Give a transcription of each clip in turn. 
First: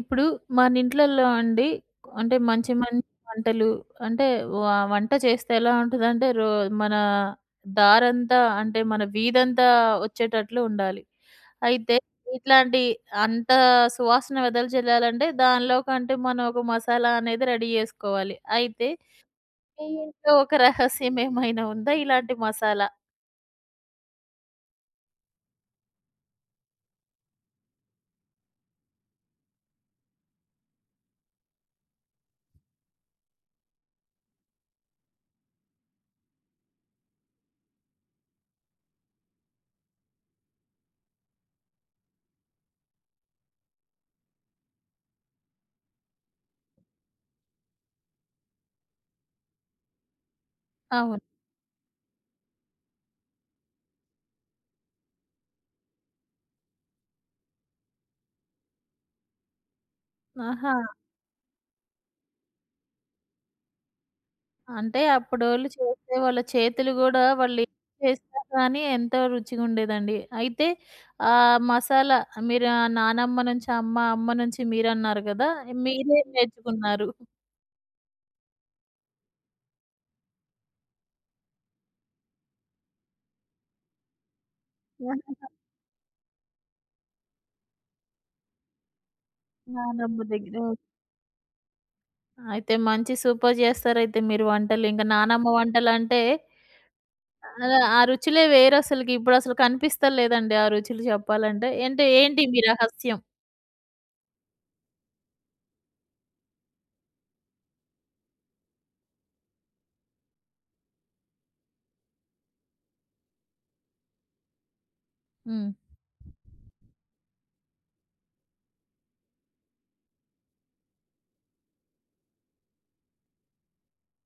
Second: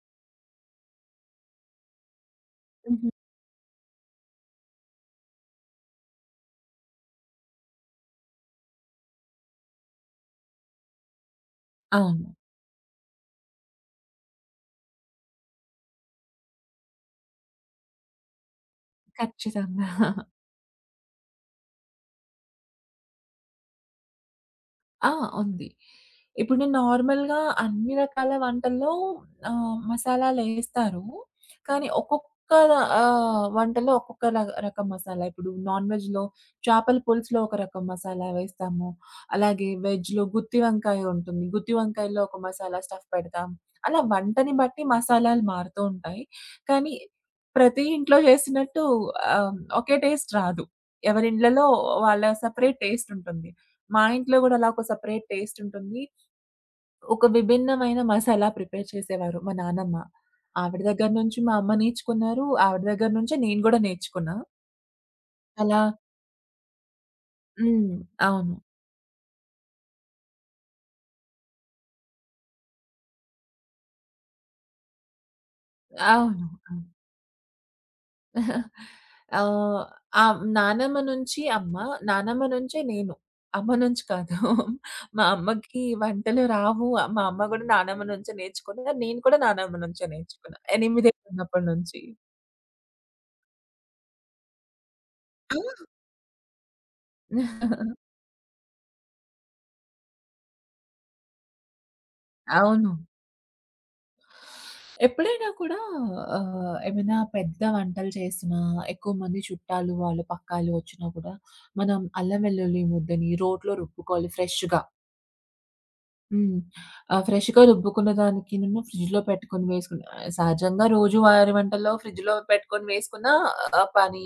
ఇప్పుడు మన ఇంట్లల్లో అండి, అంటే మంచి మంచి హుహు. వంటలు అంటే వ వంట చేస్తే ఎలా ఉంటదంటే మన దారంతా అంటే మన వీధంతా వచ్చేటట్లు ఉండాలి. అయితే అవును. ఇట్లాంటి అంత సువాసన వెదజల్లాలంటే దానిలోకంటే మనం ఒక మసాలా అనేది రెడీ చేసుకోవాలి. అయితే మీ ఖచ్చితంగా. ఇంట్లో ఒక రహస్యం ఏమైనా ఉందా ఇలాంటి మసాలా? ఆ! ఉంది. ఇప్పుడు నేను నార్మల్‌గా అన్ని రకాల వంటల్లో మసాలాలేస్తారు. కానీ ఒక్కొక్క వంటలో ఒక్కొక్క రకం మసాలా. ఇప్పుడు నాన్ వెజ్‌లో చేపల పులుసులో ఒక రకం మసాలా వేస్తాము. అలాగే వెజ్‌లో గుత్తి వంకాయ ఉంటుంది. గుత్తి వంకాయలో ఒక మసాలా స్టఫ్ పెడతాం. అలా వంటని బట్టి మసాలాలు మారుతూ ఉంటాయి. కానీ ప్రతి ఇంట్లో చేసినట్టు ఒకే టేస్ట్ రాదు. అవును. ఎవరి ఇళ్ళలో వాళ్ళ సెపరేట్ టేస్ట్ ఉంటుంది. మా ఇంట్లో గూడా అలా ఒక సెపరేట్ టేస్ట్ ఉంటుంది. ఒక విభిన్నమైన మసాలా ప్రిపేర్ చేసేవారు మా నానమ్మ. ఆహా! ఆవిడ దగ్గర నుంచి మా అమ్మ నేర్చుకున్నారు. ఆవిడ దగ్గర నుంచే నేను గూడా నేర్చుకున్నా. అంటే అప్పుడోళ్ళు అలా చేసే వాళ్ళ చేతులు గూడా వాళ్ళేం హ్మ్. చేసినా అవును. కానీ ఎంతో రుచిగుండేదండి. అయితే మసాలా మీరు ఆ నానమ్మ నుంచి అమ్మ, అమ్మ నుంచి మీరన్నారు గదా! మీరే అవును. అవును. నేర్చుకున్నారు. ఆహ్, ఆహ్, నానమ్మ నుంచి అమ్మ, నానమ్మ నుంచే నేను. అమ్మ నుంచి కాదు. మా అమ్మకి వంటలు రావు. మా అమ్మ గూడా నానమ్మ నుంచే నేర్చుకున్నారు. నేను కూడా నానమ్మ నుంచే నానమ్మ దగ్గర. నేర్చుకున్నా. ఓకే. ఎనిమిదేళ్ళున్నప్పటి నుంచి. అయితే మంచి సూపర్ జేస్తారైతే మీరు వంటలు. ఇంక నానమ్మ వంటలంటే అలా ఆ ఆ రుచులే వేరసలకి. ఇప్పుడసలు కనిపిస్తలేదండి ఆ రుచులు చెప్పాలంటే. అంటే ఏంటి మీ అవును. రహస్యం? ఎప్పుడైనా కూడా ఏమైనా పెద్ద వంటలు చేసినా, ఎక్కువ మంది చుట్టాలు, వాళ్ళు పక్కాలు వచ్చినా కూడా, మనం అల్లం వెల్లుల్లి ముద్దని రోట్లో రుబ్బుకోవాలి ఫ్రెష్‌గా. హ్మ్. హ్మ్. ఫ్రెష్‌గా రుబ్బుకున్న దానికినేమో ఫ్రిడ్జ్‌లో పెట్టుకొని వేసుకుని సహజంగా రోజువారీ వంటల్లో ఫ్రిడ్జ్‌లో పెట్టుకొని వేసుకున్నా పని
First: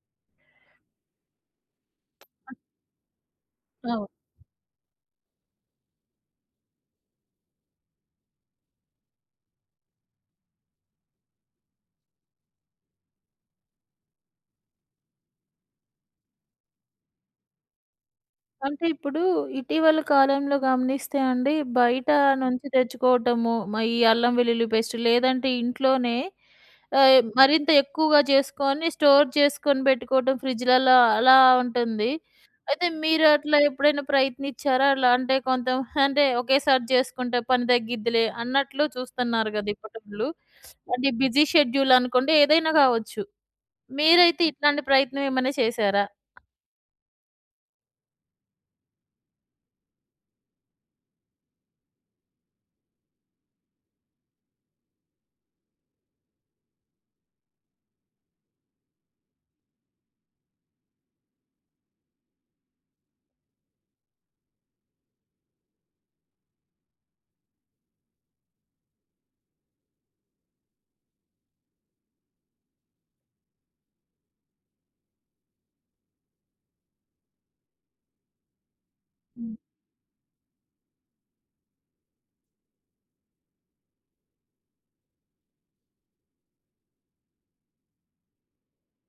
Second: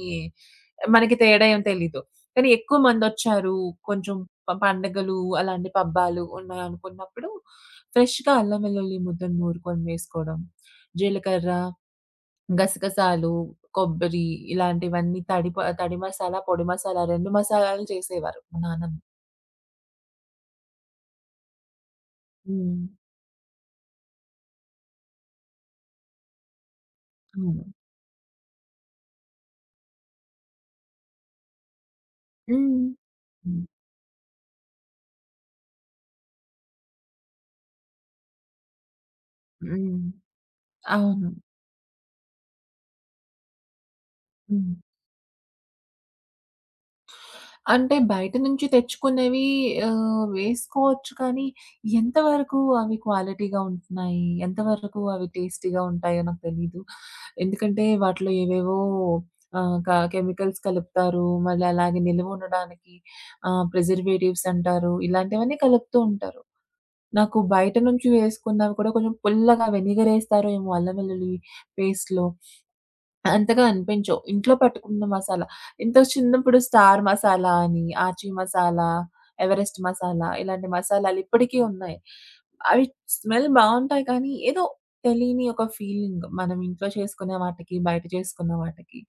మనకి తేడా ఏం తెలీదు. కానీ ఎక్కువ మందొచ్చారు, అవును. కొంచెం పండగలు, అలాంటి పబ్బాలు ఉన్నాయనుకున్నప్పుడు ఫ్రెష్‌గా అల్లం వెల్లుల్లి ముద్దని నూరుకొని వేసుకోవడం, జీలకర్ర గసగసాలు, కొబ్బరి ఇలాంటివన్నీ తడి మసాలా, పొడి మసాలా 2 మసాలాలు చేసేవారు మా అంటే నాన్నమ్మ. ఇప్పుడు ఇటీవల కాలంలో గమనిస్తే అండి, బయట నుంచి హ్మ్. తెచ్చుకోవటము, ఈ అల్లం వెల్లుల్లి పేస్ట్ లేదంటే ఇంట్లోనే అవును. మరింత ఎక్కువగా చేసుకొని స్టోర్ చేసుకొని పెట్టుకోవటం ఫ్రిడ్జ్‌లలో అలా ఉంటుంది. హ్మ్. అయితే మీరు అట్లా హ్మ్. ఎప్పుడైనా ప్రయత్నించారా? అలా అంటే కొంత అంటే ఒకేసారి చేసుకుంటే పని తగ్గిద్దిలే అన్నట్లు చూస్తున్నారు కదా! హ్మ్. ఇప్పటోళ్ళు. అంటే అవును. బిజీ షెడ్యూల్ అనుకోండి ఏదైనా కావచ్చు. మీరైతే హ్మ్. ఇట్లాంటి ప్రయత్నం ఏమైనా చేశారా? అంటే బయట నుంచి తెచ్చుకునేవి వేసుకోవచ్చు కానీ, ఎంతవరకు అవి క్వాలిటీగా ఉంటున్నాయి? ఎంతవరకు అవి టేస్టీగా ఉంటాయో నాకు తెలీదు. ఎందుకంటే వాటిలో ఏవేవో ఆహ్, క కెమికల్స్ కలుపుతారు. మళ్ళీ అలాగే నిల్వ ఉండడానికి ప్రిజర్వేటివ్స్ అంటారు. ఇలాంటివన్నీ కలుపుతూ ఉంటారు. నాకు బయట నుంచి వేసుకున్నవి కూడా కొంచెం పుల్లగా వెనిగర్ ఏస్తారో ఏమో అల్లం వెల్లుల్లి పేస్ట్‌లో. అంతగా అనిపించవు. ఇంట్లో పట్టుకున్న మసాలా. ఇంత చిన్నప్పుడు 'స్టార్ మసాలా' అని, 'ఆచి మసాలా', హ్మ్. 'ఎవరెస్ట్ మసాలా' ఇలాంటి మసాలాలు ఇప్పటికీ ఉన్నాయి. అవి స్మెల్ బావుంటాయి కానీ, ఏదో తెలియని ఒక ఫీలింగ్ మనం ఇంట్లో చేసుకునే వాటికి, బయట చేసుకున్న వాటికి.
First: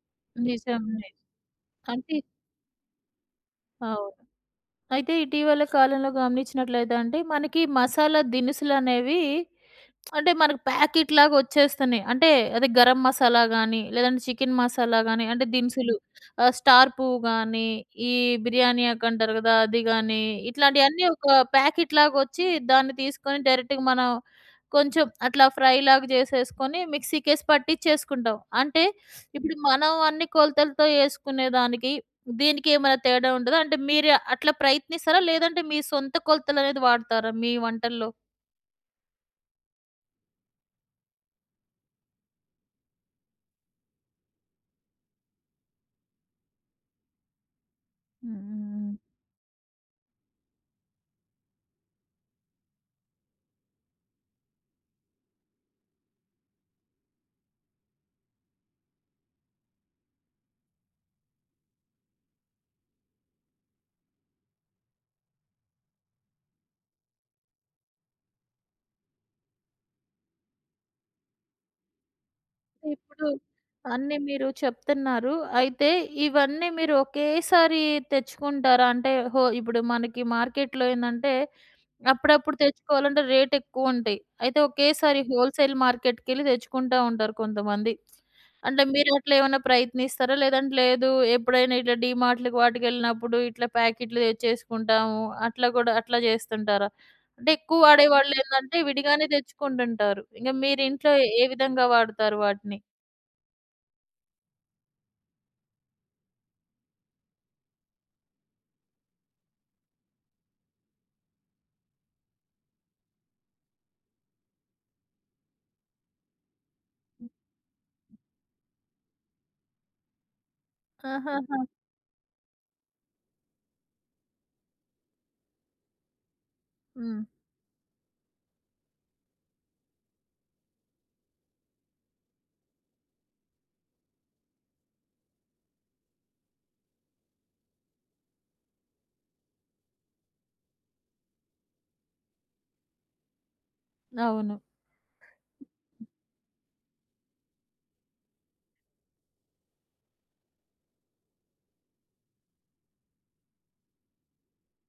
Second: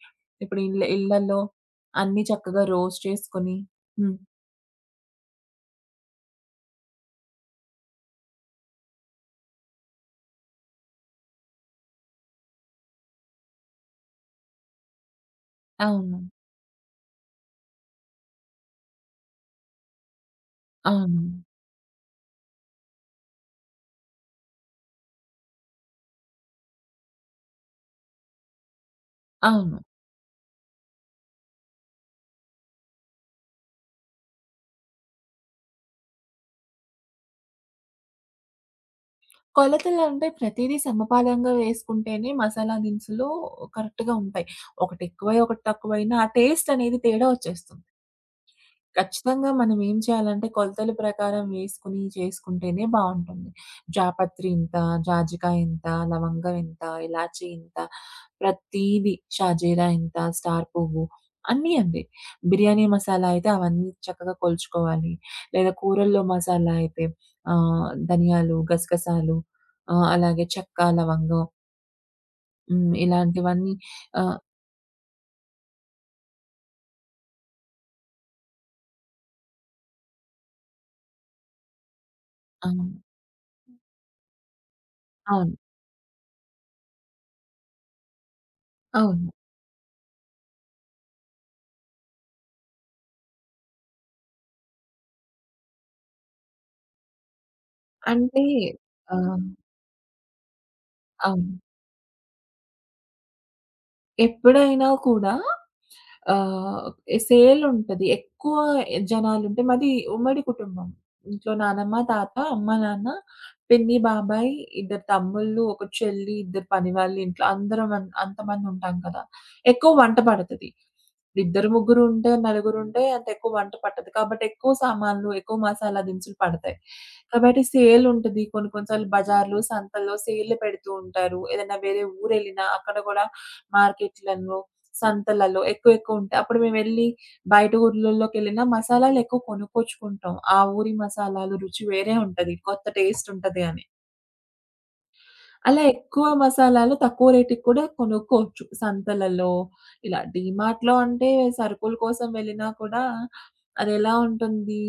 ఇప్పుడు ఇళ్ళ నిజమే. ఇళ్ళల్లో అంటే అన్నీ చక్కగా రోస్ట్ చేసుకొని అవును. హ్మ్. అయితే ఇటీవల కాలంలో గమనించినట్లయితే అండి, మనకి మసాలా దినుసులనేవి అంటే మనకు ప్యాకెట్‌లాగా వచ్చేస్తున్నాయి. అంటే అదే గరం మసాలా గాని, లేదంటే చికెన్ మసాలా గాని, అంటే దినుసులు అవును. స్టార్ పువ్వు గాని, ఈ బిర్యానీ ఆకు అంటారు కదా! అది గాని, ఇట్లాంటియన్నీ అవును. ఒక ప్యాకెట్‌లాగా వచ్చి దాన్ని తీసుకొని డైరెక్ట్‌గా మనం కొంచెం అట్లా ఫ్రైలాగా చేసేసుకొని మిక్సీకేసి పట్టిచ్చేసుకుంటాం. అంటే ఇప్పుడు అవును. మనం అన్ని కొలతలతో యేసుకునే దానికి, దీనికి ఏమైనా తేడా ఉంటదా? అంటే మీరు అట్లా ప్రయత్నిస్తారా? లేదంటే మీ సొంత కొలతలనేది వాడతారా మీ వంటల్లో? కొలతలంటే ప్రతీదీ సమపాలంగా వేసుకుంటేనే మసాలా దినుసులు కరెక్ట్‌గా ఉంటాయి. ఒకటెక్కువై, ఒకటి తక్కువైనా ఆ టేస్ట్ అనేది తేడా వచ్చేస్తుంది. హ్మ్. హ్మ్. హ్మ్. ఖచ్చితంగా మనం ఏం చేయాలంటే, కొలతల ప్రకారం వేసుకొని చేసుకుంటేనే బావుంటుంది. జాపత్రి ఇంత, జాజికాయ ఇంత, లవంగం ఇంత, ఇలాచీ ఇంత, ప్రతీదీ షాజీరా ఇంత, స్టార్ పువ్వు అన్నీ అండి. బిర్యానీ మసాలా అయితే అవన్నీ చక్కగా కొలుచుకోవాలి. లేదా కూరల్లో మసాలా అయితే ధనియాలు, గసగసాలు అలాగే చెక్క, లవంగం. ఇప్పుడు ఇలాంటివన్నీ అన్నీ ఆహ్, మీరు చెప్తున్నారు. అయితే ఇవన్నీ మీరు ఒకేసారి తెచ్చుకుంటారా? అంటే ఇప్పుడు మనకి మార్కెట్‌లో ఏందంటే అప్పుడప్పుడు అవును. తెచ్చుకోవాలంటే రేట్ ఎక్కువుంటాయి. అయితే ఒకేసారి అవును. హోల్‌సేల్ మార్కెట్‌కెళ్ళి తెచ్చుకుంటా ఉంటారు కొంతమంది. అంటే మీరు అవును. అట్లా ఏమన్నా ప్రయత్నిస్తారా? లేదంటే లేదు ఎప్పుడైనా ఇట్లా డీమార్ట్‌లకి వాటికెళ్ళినప్పుడు ఇట్లా ప్యాకెట్లు తెచ్చేసుకుంటాము. అట్లా కూడా అట్లా చేస్తుంటారా? అంటే ఎక్కువ అంటే వాడేవాళ్ళేందంటే విడిగానే ఆహ్, తెచ్చుకుంటుంటారు. ఇంక మీరు ఇంట్లో ఏ ఏ అవును. విధంగా వాడుతారు వాటిని? ఎప్పుడైనా కూడా ఆహ్, సేల్ ఉంటది. ఎక్కువ జనాలుంటే మాది ఉమ్మడి కుటుంబం. ఇంట్లో నానమ్మ, తాత, అమ్మ, నాన్న, పిన్ని, బాబాయ్, ఇద్దరు తమ్ముళ్ళు, ఒక చెల్లి, ఇద్దరు పనివాళ్ళు ఇంట్లో అందరం అంతమందుంటాం కదా! ఎక్కువ వంట పడతది. ఆహాహా! ఇద్దరు ముగ్గురు ఉంటే, నలుగురుంటే అంత ఎక్కువ వంట పట్టదు. కాబట్టి ఎక్కువ సామాన్లు, ఎక్కువ మసాలా దినుసులు పడతాయి. హ్మ్. కాబట్టి సేల్ ఉంటది. కొన్ని కొన్ని సార్లు బజార్లు, సంతల్లో సేల్లు పెడుతూ ఉంటారు. ఏదైనా వేరే ఊరెళ్ళినా అక్కడ గూడా మార్కెట్‌లలో, సంతలలో ఎక్కువ ఎక్కువ ఉంటాయి. అప్పుడు మేమెళ్లి బయట ఊర్లలోకెళ్ళినా మసాలాలు ఎక్కువ కొనుక్కొచ్చుకుంటాం. ఆ ఊరి మసాలాలు రుచి వేరే ఉంటది. కొత్త టేస్ట్ ఉంటది అని. అవును. అలా ఎక్కువ మసాలాలు తక్కువ రేటుకి కూడా కొనుక్కోవచ్చు. సంతలలో ఇలా డీమార్ట్‌లో అంటే సరుకుల కోసం వెళ్ళినా కూడా అదెలా ఉంటుంది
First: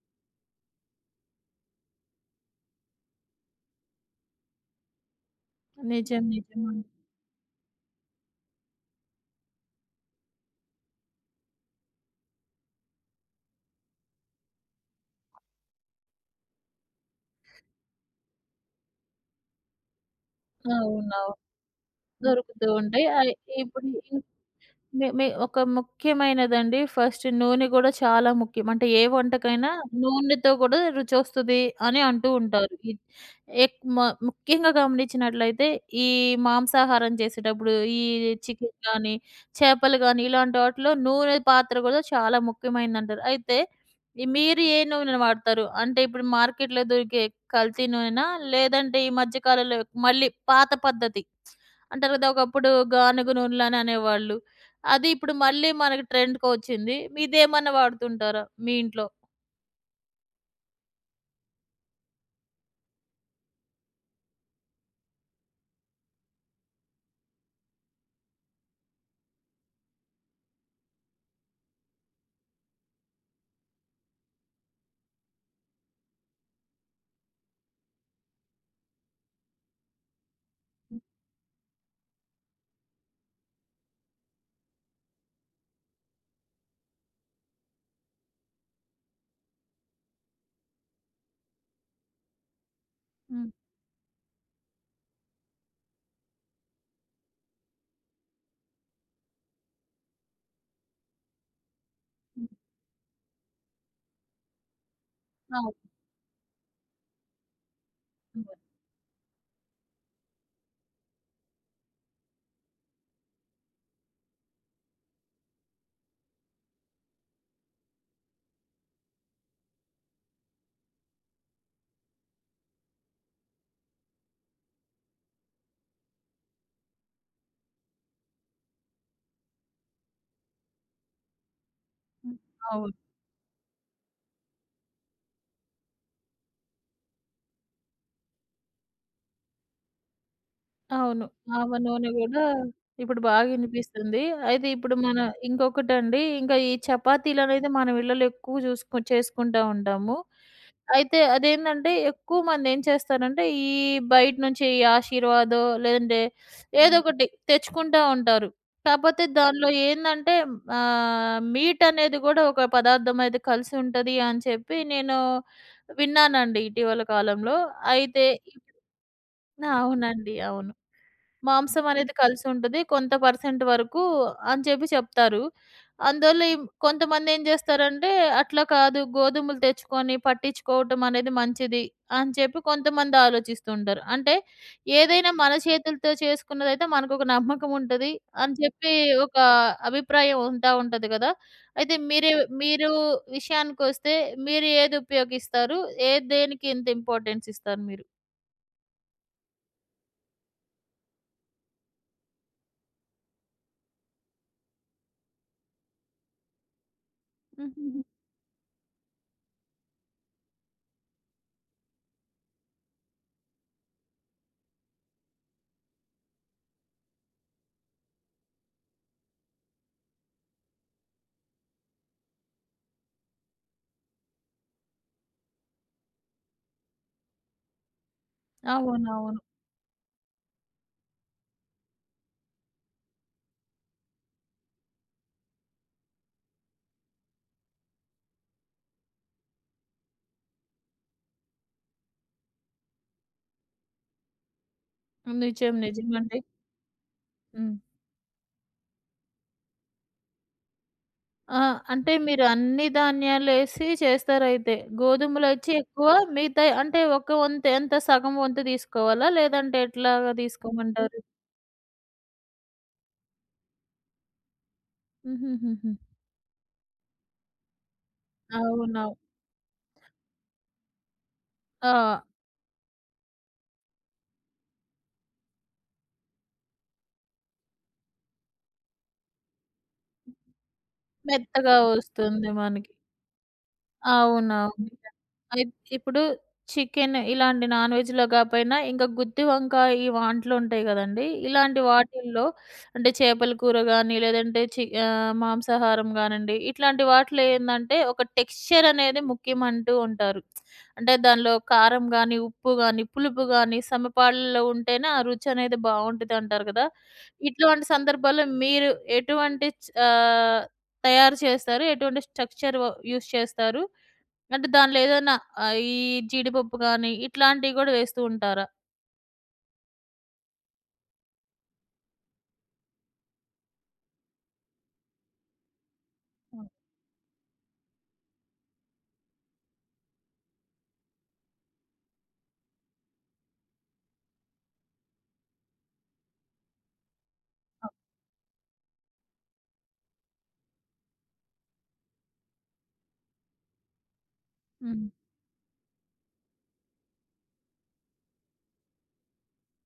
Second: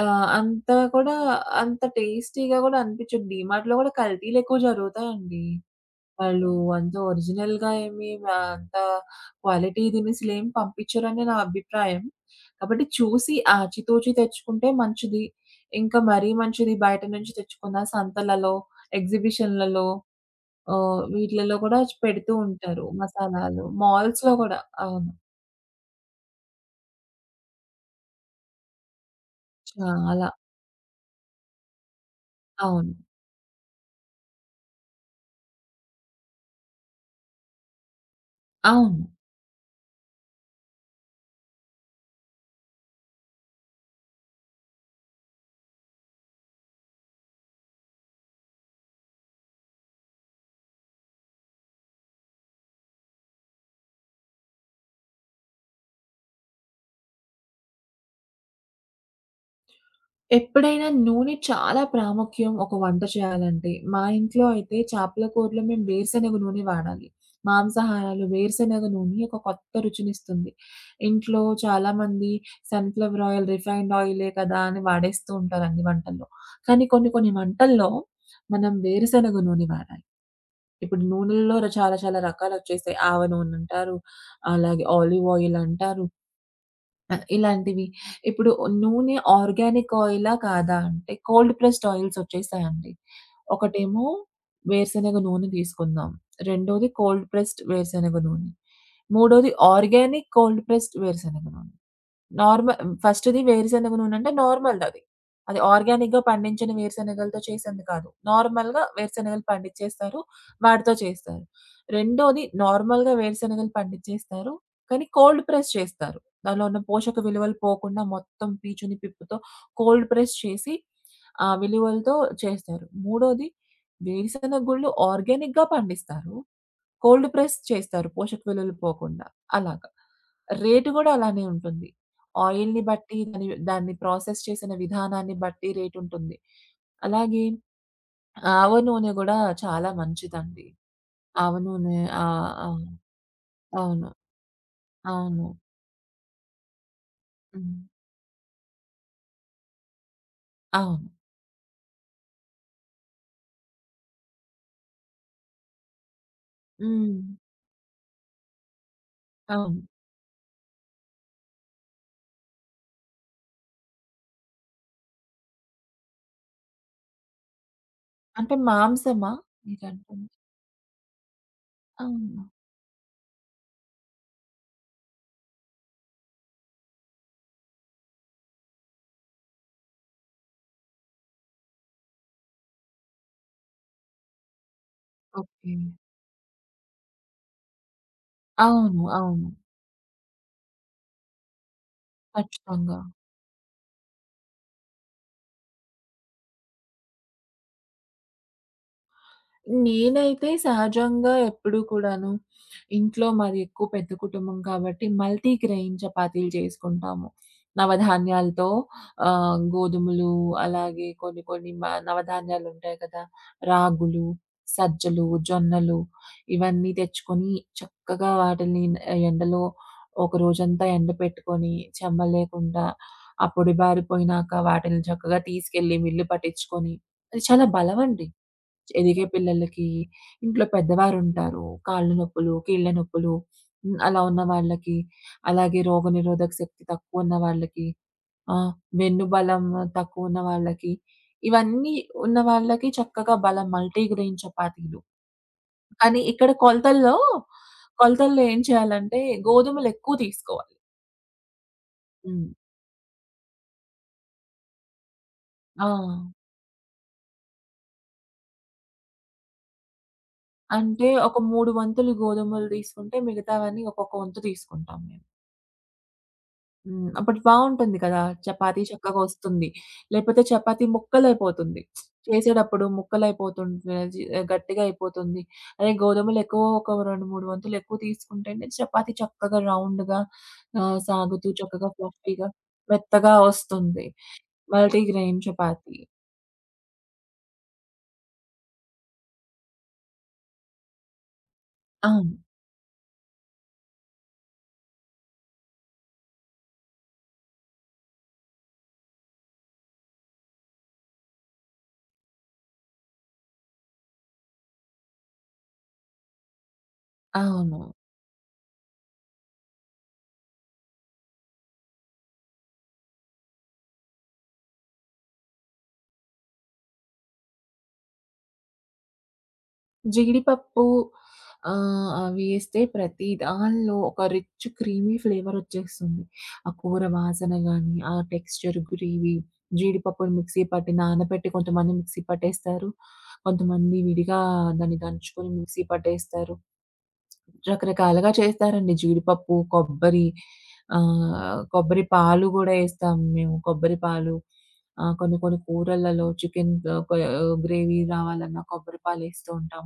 అంత కూడా అంత టేస్టీగా కూడా అనిపించదు. డీమార్ట్‌లో కూడా కల్తీలు ఎక్కువ జరుగుతాయండి. నిజం. వాళ్ళు నిజం. హ్మ్. అంత ఒరిజినల్‌గా ఏమి అంత క్వాలిటీ దినుసులేం పంపించరని నా అభిప్రాయం. కాబట్టి చూసి ఆచితూచి తెచ్చుకుంటే మంచిది. ఇంకా మరీ మంచిది బయట నుంచి తెచ్చుకున్న సంతలలో, ఎగ్జిబిషన్‌లలో ఓహ్! అవునవును. వీటిలలో కూడా పెడుతూ దొరుకుతూ ఉంటారు ఉంటాయి. మసాలాలు. ఇప్పుడు మాల్స్‌లో కూడా. మే అవును. మే ఒక ముఖ్యమైనదండి. ఫస్ట్ నూనె గూడా చాలా ముఖ్యం. అంటే ఏ వంటకైనా చాలా. నూనెతో గూడా రుచొస్తది అని అంటూ ఉంటారు. అవును. ఇ ఎక్ మ ముఖ్యంగా గమనించినట్లయితే ఈ మాంసాహారం చేసేటప్పుడు ఈ చికెన్ అవును. గానీ, చేపలు గానీ ఇలాంటి వాటిలో నూనె పాత్ర గూడా చాలా ముఖ్యమైనదంటారు. అయితే ఈ మీరు ఏ నూనెను వాడతారు? అంటే ఇప్పుడు మార్కెట్‌లో దొరికే కల్తీ నూనెనా? లేదంటే ఈ మధ్య కాలంలో మళ్ళీ పాత పద్ధతి అంటారు కదా! ఒకప్పుడు గానుగ నూనెలని అనేవాళ్ళు. అది ఇప్పుడు మళ్ళీ మనకి ట్రెండ్‌కొచ్చింది. ఇదేమన్నా వాడుతుంటారా మీ ఇంట్లో? ఎప్పుడైనా నూనె చాలా ప్రాముఖ్యం ఒక వంట చేయాలంటే. మా ఇంట్లో అయితే చేపల కూరలో మేము వేరుశెనగ నూనె వాడాలి. మాంసాహారాలు వేరుశెనగ నూనె ఒక కొత్త రుచినిస్తుంది. ఇంట్లో చాలామంది సన్‌ఫ్లవర్ ఆయిల్, రిఫైన్డ్ ఆయిలే కదా! అని వాడేస్తూ ఉంటారు అన్ని వంటల్లో. కానీ కొన్ని కొన్ని వంటల్లో మనం వేరుశెనగ నూనె వాడాలి. ఇప్పుడు నూనెల్లో చాలా చాలా రకాలొచ్చేసాయి. ఆవ నూనంటారు, అలాగే ఆలివ్ ఆయిలంటారు. ఇలాంటివి. ఇప్పుడు నూనె ఆర్గానిక్ ఆయిలా? కాదా? అంటే కోల్డ్ ప్రెస్డ్ ఆయిల్సొచ్చేసాయండి. హ్మ్. ఒకటేమో వేరుశనగ నూనె తీసుకుందాం. రెండోది కోల్డ్ ప్రెస్డ్ వేరుశనగ నూనె. మూడోది ఆర్గానిక్ కోల్డ్ ప్రెస్డ్ వేరుశనగ నూనె. హ్మ్. నార్మ ఫస్ట్‌ది వేరుశనగ నూనంటే నార్మల్‌దది. ఆ! అది అవును. ఆర్గానిక్‌గా పండించిన వేరుశనగలతో చేసింది కాదు. నార్మల్‌గా వేరుశనగలు పండించేస్తారు. వాటితో చేస్తారు. రెండోది నార్మల్‌గా వేరుశనగలు పండించేస్తారు. కానీ కోల్డ్ ప్రెస్ చేస్తారు. దానిలో ఉన్న పోషక విలువలు పోకుండా మొత్తం పీచుని, పిప్పుతో కోల్డ్ ప్రెస్ చేసి ఆ విలువలతో చేస్తారు. మూడోది వేరుశనగ గుళ్ళు ఆర్గానిక్‌గా పండిస్తారు. కోల్డ్ ప్రెస్ చేస్తారు పోషక విలువలు పోకుండా. అలాగా. రేటు గూడా అలానే ఉంటుంది. ఆయిల్‌ని హ్మ్. బట్టి దాన్ని ప్రాసెస్ చేసిన విధానాన్ని బట్టి రేటుంటుంది. అలాగే ఆవ నూనె గూడా చాలా మంచిదండి. అవును. ఆవ ఆవ నూనె నూనె గూడా అవును. ఇప్పుడు బాగా అవును. ఇనిపిస్తుంది. అయితే ఇప్పుడు మన అవును. ఇంకొకటండి, ఇంకా ఈ చపాతీలనేది హ్మ్. మనం ఇళ్ళలో ఎక్కువ చేసుకుంటా ఉంటాము. అవును. అయితే అదేందంటే, ఎక్కువ మందేం చేస్తారంటే, ఈ బయట నుంచి ఈ ఆశీర్వాదో, లేదంటే హ్మ్, హ్మ్. ఏదోకటి తెచ్చుకుంటా ఉంటారు. కాపోతే దానిలో అవును. ఏందంటే మీట్ అనేది గూడా ఒక పదార్థం అయితే కలిసి ఉంటది అని చెప్పి నేను విన్నానండి ఇటీవల కాలంలో. అయితే అంటే ఇప్ మాంసమా మీరంటుంది? అవునండి. అవును. మాంసం అనేది అవును. కలిసుంటది. కొంత పర్సెంట్ వరకు అని చెప్పి చెప్తారు. అందువల్ల ఈ కొంతమందేం జేస్తారంటే, అట్లా కాదు గోధుమలు తెచ్చుకొని పట్టించుకోవటం అనేది మంచిది అని చెప్పి కొంతమంది ఆలోచిస్తుంటారు. అంటే ఏదైనా మన ఓకే. చేతులతో చేసుకున్నదైతే మనకొక నమ్మకం ఉంటది అని చెప్పి అవును. ఒక అవును. అభిప్రాయం ఉంటా ఉంటది గదా! అయితే మీరు ఖచ్చితంగా. విషయానికొస్తే మీరు ఏది ఉపయోగిస్తారు? ఏ దేనికి ఎంత ఇంపార్టెన్స్ ఇస్తారు మీరు? నేనైతే సహజంగా ఎప్పుడూ కూడాను ఇంట్లో మాది ఎక్కువ పెద్ద కుటుంబం కాబట్టి మల్టీ గ్రెయిన్ చపాతీలు చేసుకుంటాము. హుహుహు. నవధాన్యాలతో గోధుమలు అలాగే కొన్ని కొన్ని నవధాన్యాలుంటాయి కదా! రాగులు, సజ్జలు, జొన్నలు ఇవన్నీ తెచ్చుకొని చక్కగా వాటిని ఎండలో ఒక రోజంతా ఎండపెట్టుకొని చెమ్మ లేకుండా ఆ పొడి బారిపోయినాక వాటిని చక్కగా తీసుకెళ్ళి మిల్లు పట్టించుకొని అది చాలా బలమండి. ఎదిగే అవునవును. పిల్లలకి, ఇంట్లో పెద్దవారుంటారు. కాళ్ళు నొప్పులు, కీళ్ళ నొప్పులు, అలా ఉన్న వాళ్ళకి, అలాగే రోగనిరోధక శక్తి తక్కువున్న వాళ్ళకి, ఆహ్, వెన్ను బలం తక్కువున్న వాళ్ళకి, ఇవన్నీ ఉన్న వాళ్ళకి చక్కగా బలం మల్టీగ్రెయిన్ చపాతీలు. నిజం. కానీ నిజమండి. ఇక్కడ హ్మ్. కొలతల్లో ఏం చేయాలంటే గోధుమలెక్కువ తీసుకోవాలి. ఆ! అంటే మీరు హ్మ్. అన్ని ధాన్యాలేసి చేస్తారైతే. గోధుమలొచ్చి ఆ! ఎక్కువ మిగతాయి అంటే ఒక వంతు ఎంత సగం వంతు తీసుకోవాలా? లేదంటే ఎట్లాగా అంటే తీసుకోమంటారు? ఒక 3 వంతులు గోధుమలు తీసుకుంటే మిగతావన్నీ ఒక్కొక్క వంతు తీసుకుంటాం మేము. హుహుహుహు. హ్మ్. బట్ బావుంటుంది కదా! చపాతీ అవునవును. చక్కగా వస్తుంది. లేపోతే చపాతీ ముక్కలైపోతుంది. ఆ! చేసేటప్పుడు ముక్కలైపోతుంటే గట్టిగా అయిపోతుంది. అదే గోధుమలు ఎక్కువ ఒక 2, 3 వంతులు ఎక్కువ తీసుకుంటేనే చపాతీ చక్కగా రౌండ్‌గా సాగుతూ మెత్తగా చక్కగా ఫ్లఫీగా వస్తుంది మనకి. మెత్తగా వస్తుంది. అవునవును. Multi grain chapati. ఇప్పుడు చికెన్ ఇలాంటి నాన్ వెజ్‌లో కాపోయినా ఇంకా గుత్తి వంకాయ ఈ వాంటలు ఉంటాయి గదండీ! ఇలాంటి అవును. వాటిల్లో అంటే చేపల కూర గాని, లేదంటే మాంసాహారం గానండి, ఇట్లాంటి వాటిలో ఏందంటే ఒక టెక్స్చర్ అనేది ముఖ్యం అంటూ ఉంటారు. అంటే దానిలో కారం గాని, ఉప్పు గాని, పులుపు గాని సమపాళ్ళలో ఉంటేనే ఆ రుచి అనేది బావుంటదంటారు గదా! అవును. ఇటువంటి సందర్భాల్లో మీరు ఎటువంటి తయారు చేస్తారు? ఎటువంటి స్ట్రక్చర్ యూజ్ చేస్తారు? అంటే దానిలో ఏదైనా ఈ జీడిపప్పు గాని, ఇట్లాంటివి గూడా వేస్తూ ఉంటారా? జీడిపప్పు అవేస్తే ప్రతి దానిలో ఒక రిచ్ క్రీమీ ఫ్లేవరొచ్చేస్తుంది. హ్మ్. ఆ కూర వాసన గానీ, ఆ టెక్స్చర్ గ్రేవీ, జీడిపప్పుని మిక్సీ పట్టి నానబెట్టి కొంతమంది మిక్సీ పట్టేస్తారు. కొంతమంది విడిగా దాన్ని దంచుకొని మిక్సీ పట్టేస్తారు. ఆ! రకరకాలుగా చేస్తారండి. జీడిపప్పు, కొబ్బరి కొబ్బరి పాలు గూడా ఏస్తాం మేము. కొబ్బరి పాలు హ్మ్. కొన్ని కొన్ని కూరలలో చికెన్ ఆహ్, కొ గ్రేవీ రావాలన్నా కొబ్బరి పాలేస్తూ ఉంటాం.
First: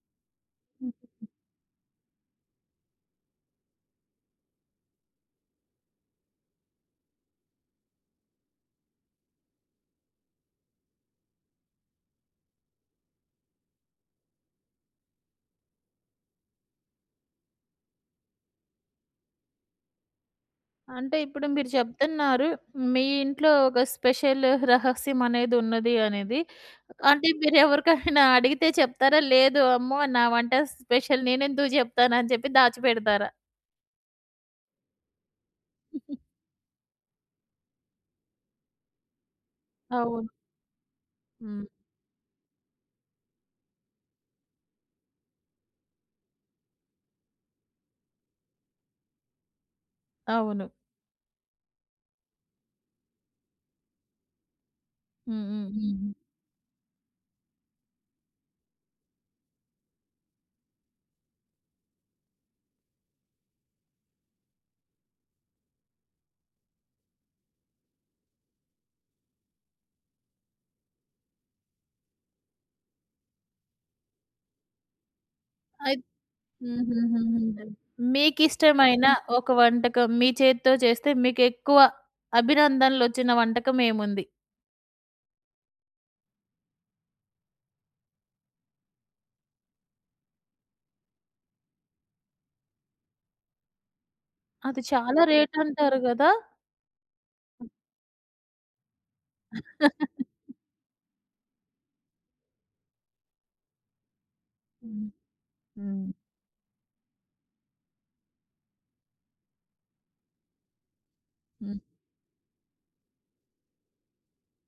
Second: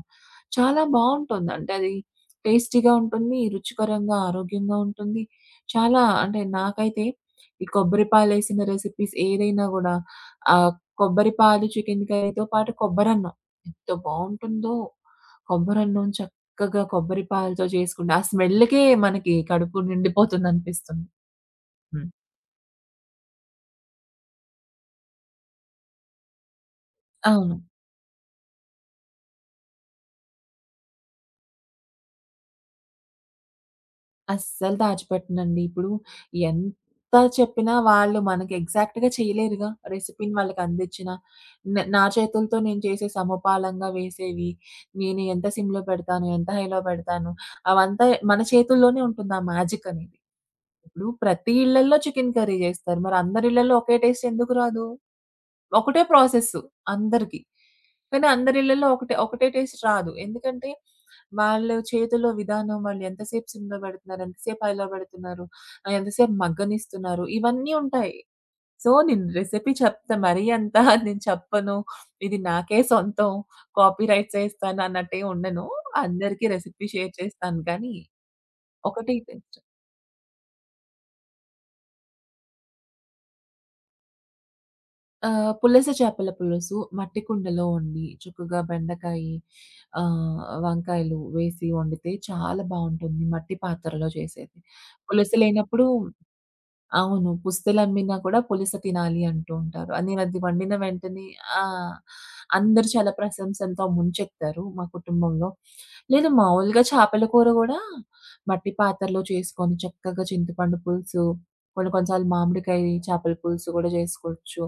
చాలా హ్మ్. బావుంటుంది. అంటే అది టేస్టీగా ఉంటుంది. రుచికరంగా, ఆరోగ్యంగా ఉంటుంది. చాలా అంటే నాకైతే ఈ కొబ్బరి పాలేసిన రెసిపీస్ ఏదైనా గూడా ఆహ్, కొబ్బరి పాలు చికెన్ కర్రీతో పాటు కొబ్బరన్నం ఎంత బావుంటుందో! కొబ్బరన్నం చక్కగా కొబ్బరి పాలతో చేసుకుంటే ఆ స్మెల్‌కే మనకి కడుపు నిండిపోతుందనిపిస్తుంది. అంటే ఇప్పుడు మీరు హ్మ్. చెప్తున్నారు. మీ ఇంట్లో ఒక స్పెషల్ రహస్యం అనేది ఉన్నది అనేది. అంటే అవును. మీరు ఎవరికైనా అడిగితే చెప్తారా? లేదు అమ్మో! నా వంట స్పెషల్ నేనెందుకు జెప్తాను అని చెప్పి దాచిపెడతారా? అస్సలు దాచిపెట్టనండి. ఇప్పుడు ఎంత చెప్పినా వాళ్ళు మనకి ఎగ్జాక్ట్‌గా చేయలేరుగా. అవును. రెసిపీని వాళ్ళకందిచ్చినా. హ్మ్. నా చేతులతో నేను చేసే సమపాలంగా వేసేవి, నేను ఎంత సిమ్‌లో పెడతాను, ఎంత హైలో పెడతాను, అవంతా మన చేతుల్లోనే ఉంటుంది ఆ మ్యాజిక్ అనేది. అవును. ఇప్పుడు ప్రతి ఇళ్లల్లో చికెన్ కర్రీ చేస్తారు. మరి అందరి ఇళ్లల్లో ఒకే టేస్ట్ ఎందుకు రాదు? హ్మ్. హ్మ్. ఒకటే హ్మ్. ప్రాసెస్ అందరికి. కానీ అందరి ఇళ్లల్లో ఒకటే ఒకటే టేస్ట్ రాదు. ఎందుకంటే వాళ్ళు చేతులో విధానం, వాళ్ళు ఎంతసేపు సిమ్‌లో పెడుతున్నారు, ఎంతసేపు హైలో పెడుతున్నారు, ఎంతసేపు మగ్గనిస్తున్నారు, ఇవన్నీ ఉంటాయి. సో, నేను రెసిపీ చెప్తా మరీ అంత నేను చెప్పను, ఇది నాకే సొంతం, కాపీరైట్స్ ఏస్తాను అన్నట్టేం ఉండను. అయి అందరికీ రెసిపీ షేర్ చేస్తాను హుహుహుహు. కానీ, మీకిష్టమైన ఒకటి ఒక తెచ్చు వంటకం మీ చేత్తో చేస్తే మీకెక్కువ అభినందనలొచ్చిన వంటకం ఏముంది? పులస చేపల పులుసు మట్టి కుండలో వండి చక్కగా బెండకాయి, వంకాయలు వేసి వండితే చాలా బావుంటుంది మట్టి పాత్రలో చేసేది. అది చాలా పులుసు లేనప్పుడు రేటంటారు గదా! అవును. పుస్తెలమ్మినా కూడా పులస తినాలి అంటూ ఉంటారు. నేనది వండిన వెంటనే ఆ! అందరూ చాలా ప్రశంసలతో ముంచెత్తారు మా హ్మ్. కుటుంబంలో. హ్మ్. లేదు మామూలుగా చేపల కూర గూడా మట్టి పాత్రలో చేసుకొని చక్కగా చింతపండు పులుసు, హ్మ్. కొన్ని కొన్ని సార్లు మామిడికాయ చేపల పులుసు గూడా జేసుకోవచ్చు.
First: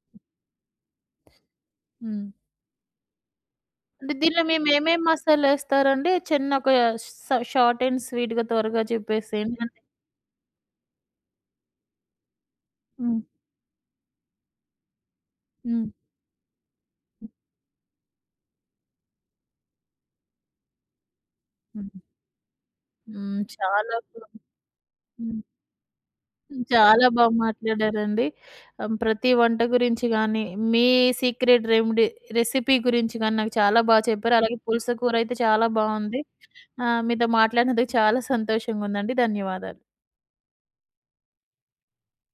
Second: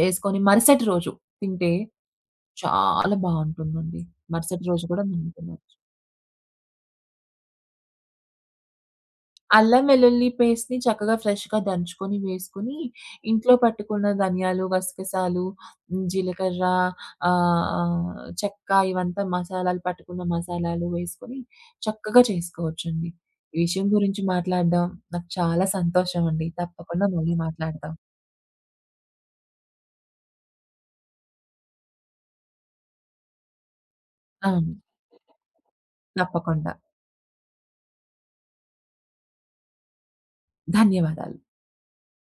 చేసుకొని మరుసటి రోజు తింటే హ్మ్. చాలా బావుంటుందండి. అంటే దీనిలో మరుసటి రోజు మేమేమేం కూడా తింటున్నాను. మసాలేస్తారండి? చిన్న ఒక ష షార్ట్ అండ్ స్వీట్‌గా త్వరగా చెప్పేసేయండి. అంటే అల్లం వెల్లుల్లి పేస్ట్‌ని చక్కగా ఫ్రెష్‌గా దంచుకొని వేసుకొని, హ్మ్. ఇంట్లో పట్టుకున్న ధనియాలు, గసగసాలు, హ్మ్. జీలకర్ర ఆహ్, చెక్క ఇవంతా మసాలాలు పట్టుకున్న మసాలాలు వేసుకొని హ్మ్. చక్కగా చేసుకోవచ్చండి. హ్మ్. ఈ విషయం చాలా బా గురించి మాట్లాడడం నాకు హ్మ్. చాలా సంతోషమండి. తప్పకుండా చాలా బా మళ్ళీ మాట్లాడదాం. మాట్లాడారండి. ప్రతి వంట గురించి గానీ, మీ సీక్రెట్ రెమెడీ రెసిపీ గురించి గానీ నాకు చాలా బా చెప్పారు. అలాగే అవును. పులస కూర అయితే చాలా బావుంది. తప్పకుండా. మీతో మాట్లాడినందుకు చాలా సంతోషంగుందండి. ధన్యవాదాలు. ధన్యవాదాలు.